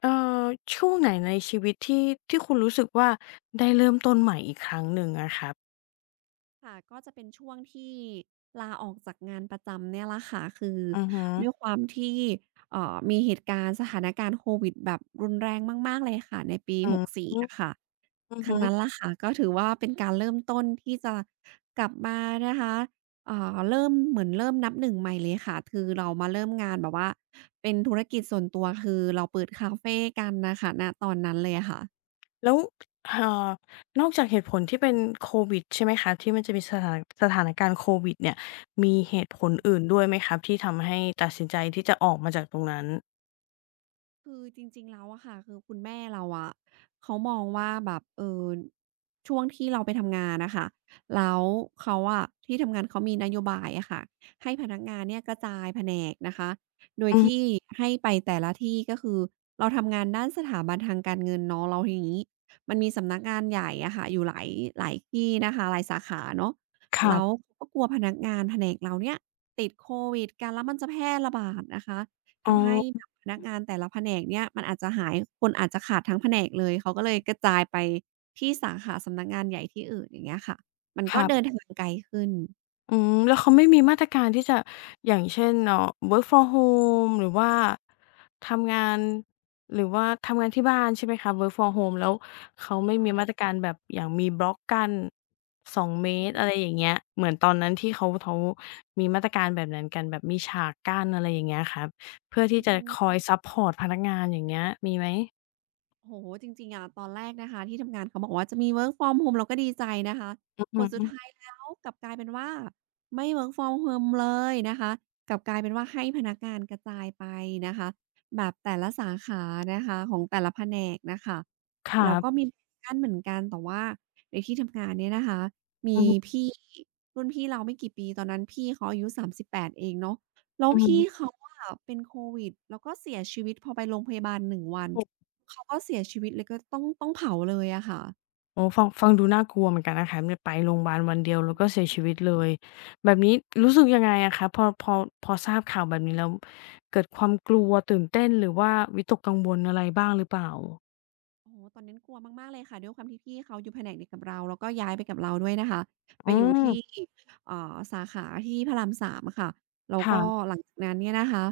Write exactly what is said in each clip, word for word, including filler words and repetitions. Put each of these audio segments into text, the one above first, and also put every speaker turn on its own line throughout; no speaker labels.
เอ่อช่วงไหนในชีวิตที่ที่คุณรู้สึกว่าได้เริ่มต้นใหม่อีกครั้งหนึ่งอะครับ
ค่ะก็จะเป็นช่วงที่ลาออกจากงานประจำเนี่ยล่ละค่ะคือ
อือฮึ
ด้วยความที่เอ่อมีเหตุการณ์สถานการณ์โควิดแบบรุนแรงมากๆเลยค่ะในปี
อื
6
อ
่
ฮึ
อะค่ะ
อือ
ครั้
ฮึ
งนั้นล่ะค่ะก็ถือว่าเป็นการเริ่มต้นที่จะกลับมานะคะเอ่อเริ่มเหมือนเริ่มนับหนึ่งใหม่เลยค่ะคือเรามาเริ่มงานแบบว่าเป็นธุรกิจส่วนตัวคือเราเปิดคาเฟกันน่ะค่ะณตอนนั้นเลยอะค่ะ
แล้วเอ่อนอกจากเหตุผลที่เป็นโควิดใช่ไหมคะที่มันจะมีสถานสถานการณ์โควิดเนี่ยมีเหตุผลอื่นด้วยไหมครับที่ทำให้ตัดสินใจที่จะออกมาจากตรงนั้น
คือจริงๆแล้วอะค่ะคือคุณแม่เราอะเขามองว่าแบบเอ่อช่วงที่เราไปทำงานน่ะค่ะแล้วเขาอะที่ทำงานเขามีนโยบายอะค่ะให้พนักงานเนี่ยกระจายแผนกนะคะโดย
อื
ที่
ม
ให้ไปแต่ละที่ก็คือเราทำงานด้านสถาบันทางการเงินเนาะแล้วทีนี้มันมีสำนักงานใหญ่อะค่ะอยู่หลายหลายที่นะคะหลายสาขาเนาะ
ครั
แล้ว
บ
เขาก็กลัวพนักงานแผนกเราเนี่ยติดโควิดกันแล้วมันจะแพร่ระบาดนะคะ
อ๋
ทำให้แบ
อ
บพนักงานแต่ละแผนกเนี่ยมันอาจจะหายคนอาจจะขาดทั้งแผนกเลยเขาก็เลยกระจายไปที่สาขาสำนักงานใหญ่ที่อื่นอย่างเงี้ยค่ะมัน
ค
ก็
รั
เดิน
บ
ทางไกลขึ้น
อืมแล้วเขาไม่มีมาตรการที่จะอย่างเช่นเอ่อ work from home หรือว่าทำงาน หรือว่าทำงานที่บ้านใช่ไหมคะ work from home แล้วเขาไม่
ค่ะ
มีมาตรการแบบอย่างมีบล็อกกั้นสองเม
อือ
ตร
ฮึ
อะไรอย่างเงี้ยเหมือนตอนนั้นที่เขาเขามีมาตรการแบบนั้นกันแบบมีฉากกั้นอะไรอย่างเงี้ยครับเพื่อที่จะคอยซัปพอร์ตพนักงานอย่างเงี้ยมีไหม
โอ้โฮจริงๆอะตอนแรกนะคะที่ทำงานเขาบอกว่าจะมี work from home เราก็ดีใจนะคะผ
อื
ล
อ
สุด
ฮึ
ท้ายแล้วกลับกลายเป็นว่าไม่ work from home เลยนะคะกลับกลายเป็นว่าให้พนักงานกระจายไปนะคะแบบแต่ละสาขานะคะของแต่ละแผนกน่ะค่ะ
ครั
แล้วก็
บ
มีกั้นเหมือนกันแต่ว่าในที่ทำงานเนี่ยนะคะมี
อือฮึ
พี่รุ่นพี่เราไม่กี่ปีตอนนั้นพี่เขาอายุสามสิบแปดเองเนาะแล้ว
อือฮึ
พี่เขาอะเป็นโควิดแล้วก็เสียชีวิตพอไปโรงพยาบาลหนึ่งวัน เขาก็เสียชีวิตเลยก็ต้องต้องเผาเลยอะค่ะ
โอ้ฟังฟังดูน่ากลัวเหมือนกันนะคะเนี่ยไปโรงพยาบาลวันเดียวแล้วก็เสียชีวิตเลยแบบนี้รู้สึกยังไงอะคะพอพอพอทราบข่าวแบบนี้แล้วเกิดความกลัวตื่นเต้นหรือว่าวิตกกังวลอะไรบ้างหรือเปล่า
โอ้โฮตอนนั้นกลัวมากๆเลยค่ะด้วยความที่พี่เขาอยู่แผนกเดียวกับเราแล้วก็ย้ายไปกับเราด้วยนะคะไป
อื
อยู่ที่
ม
เอ่อสาขาที่พระรามสามอะค่ะแล้วก็
ค่ะ
หลังจากนั้นเนี่ยนะคะ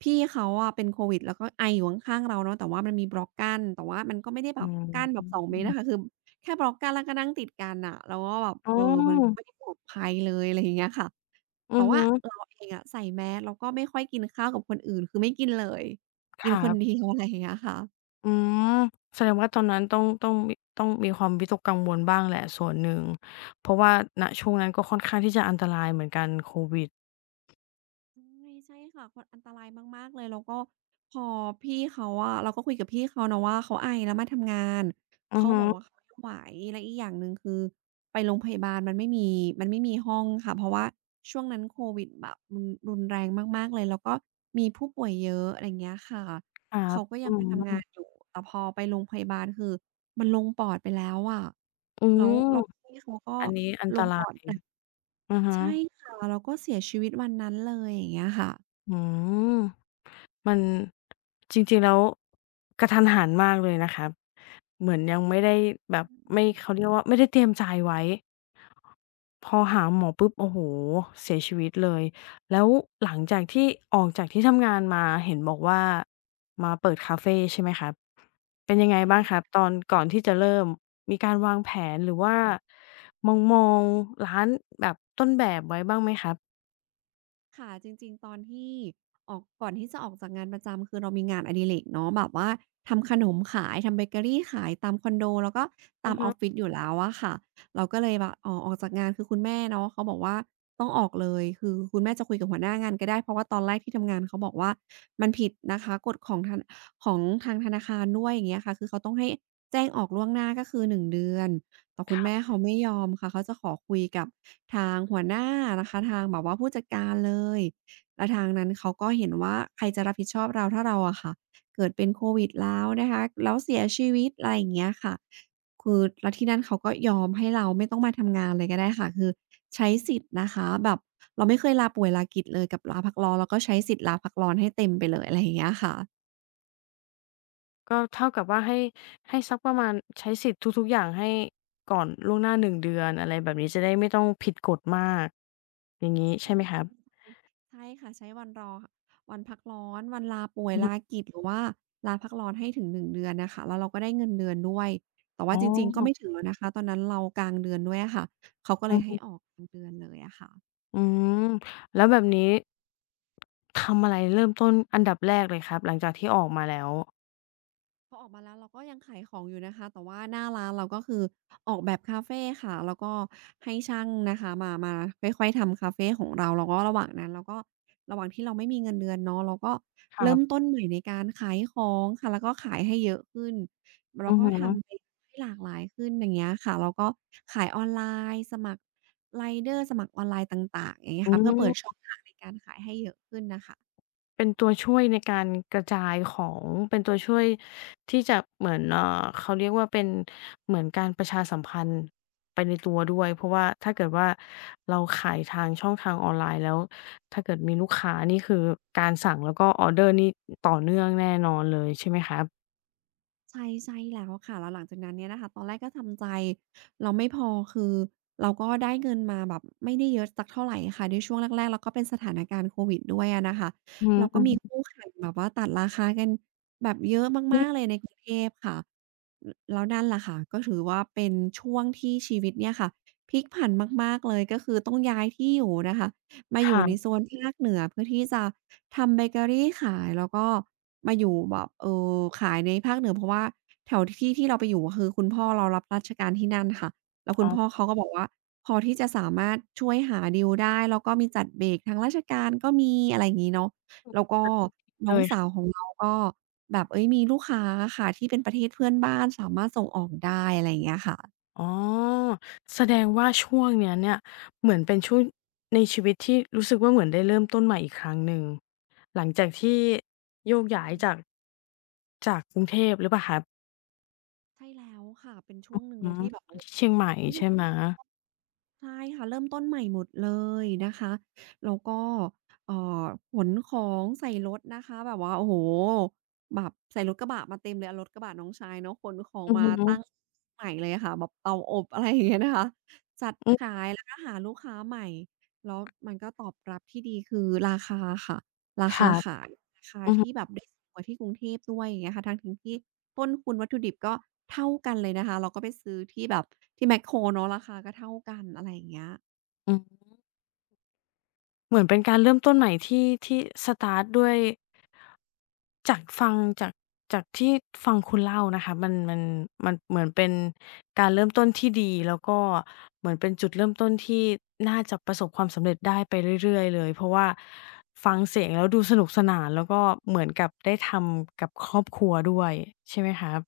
พี่เขาอะเป็นโควิดแล้วก็ไออยู่ข้างๆเราเนาะแต่ว่ามันมีบล็อกกั้นแต่ว่ามันก็ไม่ได้แบ
อื
บกั้นแบบสองเม
ม
ตรอะค่ะคือแค่บล็อกกั้นแล้วก็นั่งติดกันน่ะเราก็แบบ
อ๋
เออมันก็
อ
ไม่ได้ปลอดภัยเลยอะไรอย่างเงี้ยค่ะ
อื
แต่
อ
ว่า
ฮึ
เราเองอะใส่แมสแล้วก็ไม่ค่อยกินข้าวกับคนอื่นคือไม่กินเลย
ค
กิน
รั
คนเดี
บ
ยว อะไรอย่างเงี้ยค่ะ
อืมแสดงว่าตอนนั้นต้องต้องมีต้องมีความวิตกกังวลบ้างแหละส่วนหนึ่งเพราะว่าณช่วงนั้นก็ค่อนข้างที่จะอันตรายเหมือนกันโควิด
ใช่ใช่ค่ะมันอันตรายมากๆเลยแล้วก็พอพี่เขาอะเราก็คุยกับพี่เขาเนาะว่าเขาไอแล้วมาทำงาน
อือ
เขา
ฮึ
บอกว่าเขาไม่ไหวและอีกอย่างหนึ่งคือไปโรงพยาบาลมันไม่มีมันไม่มีห้องค่ะเพราะว่าช่วงนั้นโควิดแบบรุนรุนแรงมากๆเลยแล้วก็มีผู้ป่วยเยอะอะไรอย่างเงี้ยค่ะ
ครั
เขา
บ
ก็ยั
อื
งมาทำงานอ
ม
ยู่แต่พอไปโรงพยาบาลคือมันลงปอดไปแล้วอะ
อื
แล้ว
ม
แล้วพี่เขาก็
อันนี้อัน
ล
ต
ง
รา
ปอด
ย
หนัก
อือฮึ
ใช่ค่ะแล้วก็เสียชีวิตวันนั้นเลยอย่างเงี้ยค่ะ
อืมมันจริงๆแล้วกะทันหันมากเลยนะครับเหมือนยังไม่ได้แบ
อื
บไม่เขา
ม
เรียกว่าไม่ได้เตรียมใจไว้พอหาหมอปุ๊บโอ้โฮเสียชีวิตเลยแล้วหลังจากที่ออกจากที่ทำงานมาเห็นบอกว่ามาเปิดคาเฟใช่ไหมครับเป็นยังไง
ใช่
บ้างครับต
ค่
อนก่อนที่จะเริ่มมีการวางแผ
ะ
นหรือว่ามองๆร้านแบบต้นแบบไว้บ้างไหมครับ
ค่ะจริงๆตอนที่ออกก่อนที่จะออกจากงานประจำคือเรามีงานอดิเรกเนาะแบบว่าทำขนมขายทำเบเกอรีขายตามคอนโดแล้วก็
อื
ตาม
อ
อ
ฮึ
อฟฟิศอยู่แล้วอะค่ะเราก็เลยแบบอ๋อออกจากงานคือคุณแม่เนาะเขาบอกว่าต้องออกเลยคือคุณแม่จะคุยกับหัวหน้างานก็ได้เพราะว่าตอนแรกที่ทำงานเขาบอกว่ามันผิดนะคะกฎของทางของทางธนาคารด้วยอย่างเงี้ยค่ะคือเขาต้องให้แจ้งออกล่วงหน้าก็คือหนึ่งเดือน แต่คุณแม่เขาไม่ยอมค่ะเขาจะขอคุยกับทางหัวหน้านะคะทางแบบว่าผู้จัดการเลยแล้วทางนั้นเขาก็เห็นว่าใครจะรับผิดชอบเราถ้าเราอะค่ะเกิดเป็นโควิดแล้วนะคะแล้วเสียชีวิตอะไรอย่างเงี้ยค่ะคือแล้วที่นั่นเขาก็ยอมให้เราไม่ต้องมาทำงานเลยก็ได้ค่ะคือใช้สิทธิ์นะคะแบบเราไม่เคยลาป่วยลากิจเลยกับลาพักร้อนเราก็ใช้สิทธิ์ลาพักร้อนให้เต็มไปเลยอะไรอย่างเงี้ยค่ะ
ก็เท่ากับว่าให้ให้สักประมาณใช้สิทธิ์ทุกๆอย่างให้ก่อนล่วงหน้าหนึ่งเดือนอะไรแบบนี้จะได้ไม่ต้องผิดกฎมากอย่างงี้
ใช่
ใช่ไหมครับ
ใช่ค่ะใช้วันรอวันพักร้อนวันลาป่วย
อื
ลา
ม
กิจหรือว่าลาพักร้อนให้ถึงหนึ่งเดือนน่ะค่ะแล้วเราก็ได้เงินเดือนด้วยแต่
อ๋
ว่าจริงๆก็ไม่ถึ
อ
งแล้วนะคะตอนนั้นเรากลางเดือนด้วยอะค่ะเขาก็เล
อื
ย
อ
ให้อ
ฮึ
อกกลางเดือนเลยอะค่ะ
อืมแล้วแบบนี้ทำอะไรเริ่มต้นอันดับแรกเลยครับหลังจากที่ออกมาแล้ว
พอออกมาแล้วเราก็ยังขายของอยู่นะคะแต่ว่าหน้าร้านเราก็คือออกแบบคาเฟค่ะแล้วก็ให้ช่างนะคะมามาค่อยๆทำคาเฟของเราแล้วก็ระหว่างนั้นเราก็ระหว่างที่เราไม่มีเงินเดือนเนาะเราก็
ครั
เริ่ม
บ
ต้นใหม่ในการขายของค่ะแล้วก็ขายให้เยอะขึ้นแล้
อื
ว
อ
ก็
ฮึ
ทำให้ให้หลากหลายขึ้นอย่างเงี้ยค่ะแล้วก็ขายออนไลน์สมัครไรเดอร์สมัครออนไลน์ต่างๆอย่างเงี้ย
อื
ค่ะเพื่อเปิด
ม
ช่องทางในการขายให้เยอะขึ้นน่ะค่ะ
เป็นตัวช่วยในการกระจายของเป็นตัวช่วยที่จะเหมือนเอ่อเขาเรียกว่าเป็นเหมือนการประชาสัมพันธ์ไปในตัวด้วยเพราะว่าถ้าเกิดว่าเราขายทางช่องทางออนไลน์แล้วถ้าเกิดมีลูกค้านี่คือการสั่งแล้วก็ออร์เดอร์นี่ต่อเนื่องแน่นอนเลยใช่ไหมคะ
ใช่ใช่แล้วค่ะแล้วหลังจากนั้นเนี่ยนะคะตอนแรกก็ทำใจเราไม่พอคือเราก็ได้เงินมาแบบไม่ได้เยอะสักเท่าไรค่ะในช่วงแรกๆแล้วก็เป็นสถานการณ์โควิดด้วยอะนะคะ
อื
เราก็มี
ม
คู่แข่งแบบว่าตัดราคากันแบบเยอะ
ๆ
มากๆเล
นี่
ยในกรุงเทพค่ะลแล้วนั่นแหละค่ะก็ถือว่าเป็นช่วงที่ชีวิตเนี่ยค่ะพลิกผันมากๆเลยก็คือต้องย้ายที่อยู่นะคะ มาอยู่ในโซ
ค่ะ
นภาคเหนือเพื่อที่จะทำเบเกอรีขายแล้วก็มาอยู่แบบเอ่อขายในภาคเหนือเพราะว่าแถวที่ที่เราไปอยู่คือคุณพ่อเรารับราชการที่นั่นค่ะแล้วคุ
อ๋
ณพ่อ
อ
เขาก็บอกว่าพอที่จะสามารถช่วยหาดีลได้แล้วก็มีจัดเบรกทางราชการก็มีอะไรอย่างงี้เนาะแล้วก็น้
เล
องสาว
ย
ของเราก็แบบเฮ้ยมีลูกค้าอะค่ะที่เป็นประเทศเพื่อนบ้านสามารถส่งออกได้อะไรอย่างเงี้ยค่ะ
อ๋อแสดงว่าช่วงเนี้ยเนี่ยเหมือนเป็นช่วงในชีวิตที่รู้สึกว่าเหมือนได้เริ่มต้นใหม่อีกครั้งหนึ่งหลังจากที่โยกย้ายจากจากกรุงเทพหรือเปล่าครับ
ใช่แล้วค่ะเป็นช่วงหนึ่ง
อื
เล
อ
ย
ฮึ
ที่แบบโอ้โฮ
เชียงใหม่
ทุกอย่า
ใช่
ง
ไหม
ใช่ค่ะเริ่มต้นใหม่หมดเลยนะคะแล้วก็เอ่อขนของใส่รถนะคะแบบว่าโอ้โฮแบบใส่รถกระบะมาเต็มเลยเอารถกระบะน้องชายเนาะขนของ
อือ
มา
ฮึ
ตั้งใหม่เลยอะค่ะแบบเตาอบ อะไรอย่างเงี้ยนะคะจัด
อือ
ขายแล้วก็หาลูกค้าใหม่แล้วมันก็ตอบรับที่ดีคือราคาค่ะรา
ครั
คา
บ
ขาย ราคา
อือ
ที่
ฮึ
แบบได้สูงกว่าที่กรุงเทพด้วยอย่างเงี้ยค่ะทั้งๆที่ต้นทุนวัตถุดิบก็เท่ากันเลยนะคะ เราก็ไปซื้อที่แบบที่แมคโครเนาะราคาก็เท่ากันอะไรอย่างเงี้ย
อือ เหมือนเป็นการเริ่มต้นใหม่ที่ที่สตาร์ตด้วยจากฟังจากจากที่ฟังคุณเล่านะคะมันมันมันเหมือนเป็นการเริ่มต้นที่ดีแล้วก็เหมือนเป็นจุดเริ่มต้นที่น่าจะประสบความสำเร็จได้ไปเรื่อยๆเลยเพราะว่าฟังเสียงแล้วดูสนุกสนานแล้วก็เหมือนกับได้ทำกับครอบครัวด้วยใช่ไหมครับ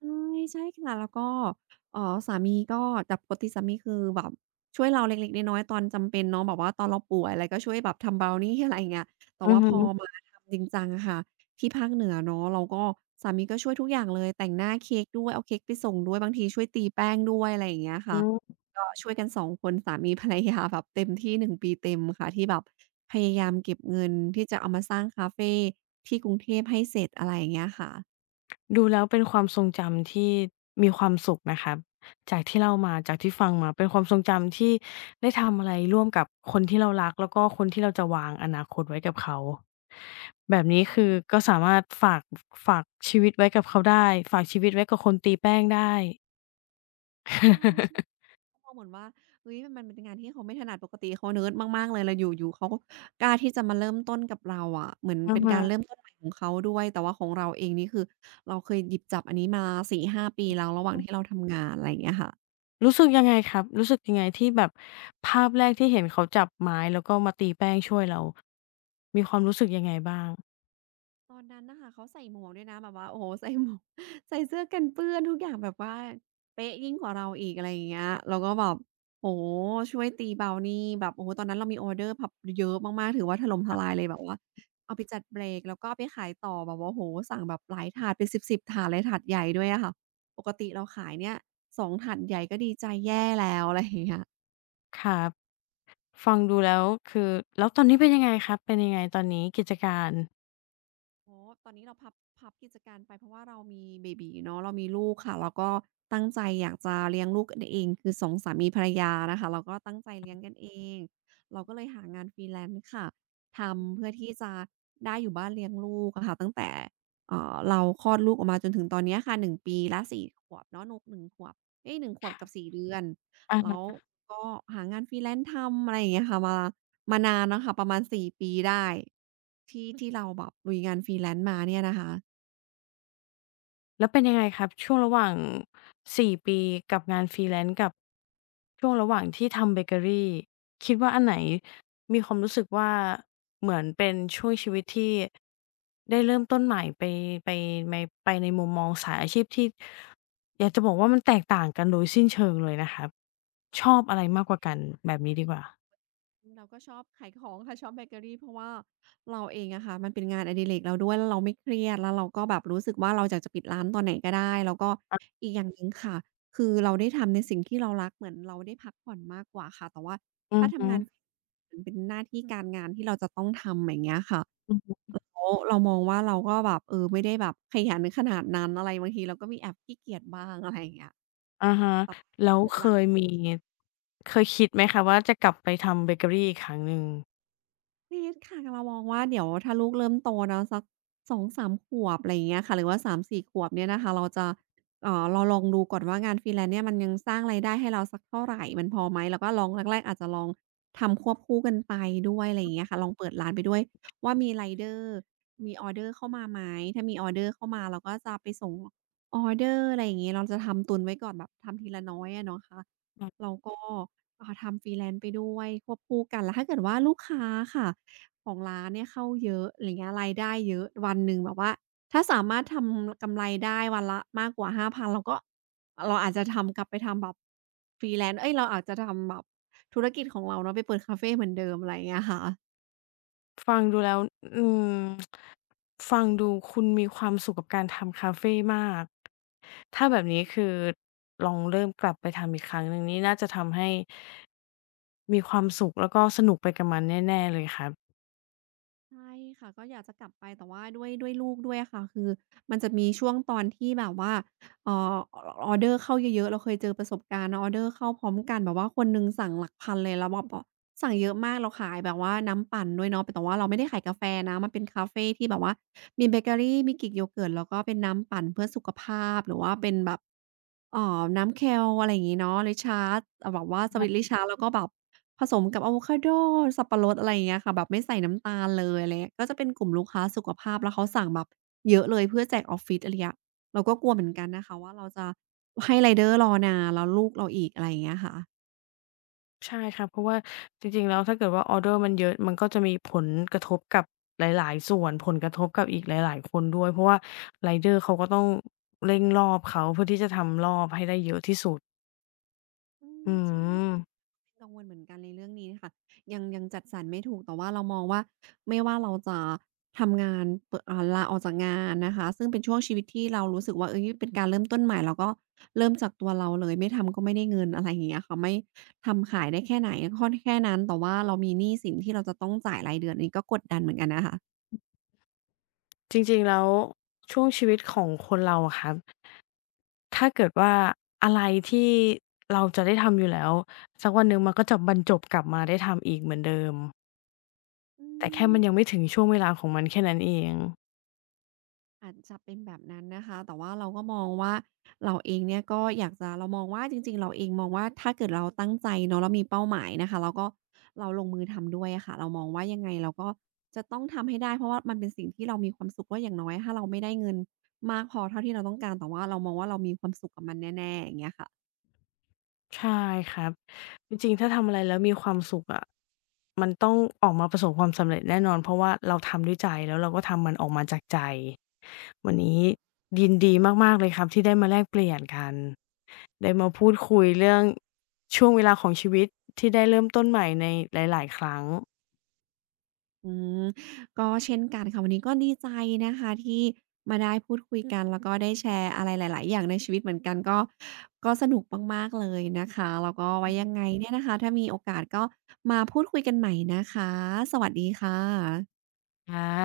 ใช่ใช่ค่ะแล้วก็เอ่อสามีก็แต่ปกติสามีคือแบบช่วยเราเล็กๆน้อยๆตอนจำเป็นเนาะแบบว่าตอนเราป่วยอะไรก็ช่วยแบบทำเบราวนีอะไรอย่างเงี้ยแต่
อือ
ว่าพ
ฮึ
อมาทำจริงจังอะค่ะที่ภาคเหนือเนาะเราก็สามีก็ช่วยทุกอย่างเลยแต่งหน้าเค้กด้วยเอาเค้กไปส่งด้วยบางทีช่วยตีแป้งด้วยอะไรอย่างเงี้ยค่ะ
อืม
ก็ช่วยกันสองคนสามีภรรยาแบบเต็มที่หนึ่งปีเต็มค่ะที่แบบพยายามเก็บเงินที่จะเอามาสร้างคาเฟที่กรุงเทพให้เสร็จอะไรอย่างเงี้ยค่ะ
ดูแล้วเป็นความทรงจำที่มีความสุขนะครับจากที่เล่ามาจากที่ฟังมาเป็นความทรงจำที่ได้ทำอะไรร่วมกับคนที่เรารักแล้วก็คนที่เราจะวางอนาคตไว้กับเขาแบบนี้คือก็สามารถฝากฝากชีวิตไว้กับเขาได้ฝากชีวิตไว้กับคนตีแป้งได้
ใช่ชมองเหมือนว่าเฮ้ยมันมันเป็นงานที่เขาไม่ถนัดปกติเขาเนิร์ดมากๆเลยแล้วอยู่ๆเขาก็กล้าที่จะมาเริ่มต้นกับเราอะเหมือน
อะ
เป็นการเริ่ม
ฮะ
ต้นใหม่ของเขาด้วยแต่ว่าของเราเองนี่คือเราเคยหยิบจับอันนี้มาสี่ถึงห้าปีแล้วระหว่างที่เราทำงานอะไรอย่างเงี้ยค่ะ
รู้สึกยังไงครับรู้สึกยังไงที่แบบภาพแรกที่เห็นเขาจับไม้แล้วก็มาตีแป้งช่วยเรามีความรู้สึกยังไงบ้าง
ตอนนั้นน่ะค่ะเขาใส่หมวกด้วยนะแบบว่าโอ้โฮใส่หมวก ใส่เสื้อกันเปื้อนทุกอย่างแบบว่าเป๊ะยิ่งกว่าเราอีกอะไรอย่างเงี้ยเราก็แบบโอ้โฮช่วยตีเบานี่แบบโอ้โฮตอนนั้นเรามีออร์เดอร์ผับเยอะมากๆถือว่าถล่มทลายเลยแบบว่าเอาไปจัดเบรกแล้วก็เอาไปขายต่อแบบว่าโอ้โฮสั่งแบบหลายถาดเป็นสิบๆถาดเลยถาดใหญ่ด้วยอะค่ะปกติเราขายเนี่ยสองถาดใหญ่ก็ดีใจแย่แล้วอะไรอย่างเงี้ย
ครับฟังดูแล้วคือแล้วตอนนี้เป็นยังไงครับเป็นยังไงตอนนี้กิจการ
โอ้ตอนนี้เราพับพับกิจการไปเพราะว่าเรามีเบบี๋เนาะเรามีลูกค่ะแล้วก็ตั้งใจอยากจะเลี้ยงลูกกันเองคือสองสามีภรรยานะคะเราก็ตั้งใจเลี้ยงกันเองเราก็เลยหางาน freelance ค่ะ ทำเพื่อที่จะได้อยู่บ้านเลี้ยงลูกอะค่ะตั้งแต่เอ่อเราคลอดลูกออกมาจนถึงตอนเนี้ยค่ะหนึ่งปีและสี่ขวบเนาะนุหนึ่งขวบเอ๊ยหนึ่งขวบ
ค่ะ
กับสี่เดือน
อะฮ
แล้ว
ะ
ก็หางาน freelance ทำอะไรอย่างเงี้ยค่ะมา มานานแล้วค่ะประมาณสี่ปีได้ที่ที่เราแบบลุยงาน freelance มาเนี่ยนะคะ
แล้วเป็นยังไงครับช่วงระหว่างสี่ปีกับงาน Freelance กับช่วงระหว่างที่ทำเบเกอรีคิดว่าอันไหนมีความรู้สึกว่าเหมือนเป็นช่วงชีวิตที่ได้เริ่มต้นใหม่ไปไปในไปในมุมมองสายอาชีพที่อยากจะบอกว่ามันแตกต่างกันโดยสิ้นเชิงเลยนะครับชอบอะไรมากกว่ากันแบบนี้ดีกว่า
เราก็ชอบขายของ ค่ะชอบเบเกอรีเพราะว่าเราเองอะค่ะมันเป็นงานอดิเรกเราด้วยแล้วเราไม่เครียดแล้วเราก็แบบรู้สึกว่าเราอยากจะปิดร้านตอนไหนก็ได้แล้วก็อีกอย่างหนึ่งค่ะคือเราได้ทำในสิ่งที่เรารักเหมือนเราได้พักผ่อนมากกว่าค่ะแต่ว่า
อื
ถ้า
อฮึ
ทำงานมันเป็นหน้าที่การงานที่เราจะต้องทำอย่างเงี้ยค่ะแ
อือ
ล้วเรามองว่าเราก็แบบเออไม่ได้แบบขยันขนาดนั้นอะไรบางทีเราก็มีแอบขี้เกียจบ้างอะไรอย่างเงี้ย
อะฮะแล้ว
เลิด
เค
ร้าน
ยมีเคยคิดไหมคะว่าจะกลับไปทำเบเกอรีอีกครั้งหนึ่ง
ปี๊ดค่ะเรามองว่าเดี๋ยวถ้าลูกเริ่มโตเนาะสักสองสามขวบอะไรอย่างเงี้ยค่ะหรือว่าสามสี่ขวบเนี่ยนะคะเราจะเอ่อเราลองดูก่อนว่างาน freelance เนี่ยมันยังสร้างรายได้ให้เราสักเท่าไรมันพอไหมแล้วก็ลองแรกๆอาจจะลองทำควบคู่กันไปด้วยอะไรอย่างเงี้ยค่ะลองเปิดร้านไปด้วยว่ามีไรเดอร์มีออร์เดอร์เข้ามาไหมถ้ามีออร์เดอร์เข้ามาเราก็จะไปส่งออร์เดอร์อะไรอย่างงี้เราจะทำตุนไว้ก่อนแบบทำทีละน้อยอะเนาะคะแล้วก็อ่าทำ freelance ไปด้วยควบคู่กันแล้วถ้าเกิดว่าลูกค้าค่ะ ของร้านเนี่ยเข้าเยอะอะไรเงี้ยรายได้เยอะวันหนึ่งแบบว่าถ้าสามารถทำกำไรได้วันละมากกว่าห้าพันเราก็เราอาจจะทำกลับไปทำแบบ Freelance เอ๊ยเราอาจจะทำแบบธุรกิจของเราเนาะไปเปิดคาเฟเหมือนเดิมอะไรเงี้ยค่ะ
ฟังดูแล้วอืมฟังดูคุณมีความสุขกับการทำคาเฟมากถ้าแบบนี้คือลองเริ่มกลับไปทำอีกครั้งหนึ่งนี่น่าจะทำให้มีความสุขแล้วก็สนุกไปกับมันแน่ๆเลยครับ
ใช่ค่ะก็อยากจะกลับไปแต่ว่าด้วยด้วยลูกด้วยอะค่ะคือมันจะมีช่วงตอนที่แบบว่าเอ่ออออเดอร์เข้าเยอะๆเราเคยเจอประสบการณ์เนาะออเดอร์เข้าพร้อมกันแบบว่าคนหนึ่งสั่งหลักพันเลยแล้วแบบบสั่งเยอะมากเราขายแบบว่าน้ำปั่นด้วยเนาะแต่ว่าเราไม่ได้ขายกาแฟนะมันเป็นคาเฟที่แบบว่ามีเบเกอรีมีกรีกโยเกิร์ตแล้วก็เป็นน้ำปั่นเพื่อสุขภาพหรือว่าเป็นแบบ อ๋อน้ำแคลอะไรอย่างงี้เนาะร i ชาร์ดอ่าแบบว่าสวีตร i ชา a r ดแล้วก็แบบผสมกับอะโวคาโดสับปะรดอะไรอย่างเงี้ยค่ะแบบไม่ใส่น้ำตาลเลยอะไรเงี้ยก็จะเป็นกลุ่มลูกค้าสุขภาพแล้วเขาสั่งแบบเยอะเลยเพื่อแจกออฟฟิศอะไรเงี้ยเราก็กลัวเหมือนกันนะคะว่าเราจะให้ไรเดอร์รอนานแล้วลูกเราอีกอะไรอย่างเงี้ยค่ะ
ใช่ค่ะเพราะว่าจริงๆแล้วถ้าเกิดว่าออร์เดอร์มันเยอะมันก็จะมีผลกระทบกับหลายๆส่วนผลกระทบกับอีกหลายๆคนด้วยเพราะว่าไรเดอร์เขาก็ต้องเร่งรอบเขาเพื่อที่จะทำรอบให้ได้เยอะที่สุด
อืม
อื
ใช่
ม
กังวลเหมือนกันในเรื่องนี้ค่ะยังยังจัดสรรไม่ถูกแต่ว่าเรามองว่าไม่ว่าเราจะทำงานเปอะอ่าลาออกจากงานนะคะซึ่งเป็นช่วงชีวิตที่เรารู้สึกว่าเฮ้ยเป็นการเริ่มต้นใหม่เราก็เริ่มจากตัวเราเลยไม่ทำก็ไม่ได้เงินอะไรอย่างเงี้ยค่ะไม่ทำขายได้แค่ไหนก็แค่นั้นแต่ว่าเรามีหนี้สินที่เราจะต้องจ่ายรายเดือนอันนี้ก็กดดันเหมือนกันนะคะ
จริงๆแล้วช่วงชีวิตของคนเราอะค่ะถ้าเกิดว่าอะไรที่เราจะได้ทำอยู่แล้วสักวันหนึ่งมันก็จะบรรจบกลับมาได้ทำอีกเหมือนเดิม
อื
แต่แค่
ม
มันยังไม่ถึงช่วงเวลาของมันแค่นั้นเอง
อาจจะเป็นแบบนั้นนะคะ แต่ว่าเราก็มองว่าเราเองเนี่ยก็อยากจะเรามองว่าจริงๆเราเองมองว่าถ้าเกิดเราตั้งใจเนาะแล้วมีเป้าหมายนะคะแล้วก็เราลงมือทำด้วยอะค่ะเรามองว่ายังไงเราก็จะต้องทำให้ได้เพราะว่ามันเป็นสิ่งที่เรามีความสุขว่าอย่างน้อยถ้าเราไม่ได้เงินมากพอเท่าที่เราต้องการแต่ว่าเรามองว่าเรามีความสุขกับมันแน่ๆอย่างเงี้ยค่ะ
ใช่ครับจริงๆถ้าทำอะไรแล้วมีความสุขอะมันต้องออกมาประสบความสำเร็จแน่นอนเพราะว่าเราทำด้วยใจแล้วเราก็ทำมันออกมาจากใจวันนี้ยินดีมากๆเลยครับที่ได้มาแลกเปลี่ยนกันได้มาพูดคุยเรื่องช่วงเวลาของชีวิตที่ได้เริ่มต้นใหม่ในหลายๆครั้ง
อืมก็เช่นกันค่ะวันนี้ก็ดีใจนะคะที่มาได้พูดคุยกันแล้วก็ได้แชร์อะไรหลายๆอย่างในชีวิตเหมือนกันก็ก็สนุกมากๆเลยนะคะแล้วก็ไว้ยังไงเนี่ยนะคะถ้ามีโอกาสก็มาพูดคุยกันใหม่นะคะสวัสดีค่ะ
ครับ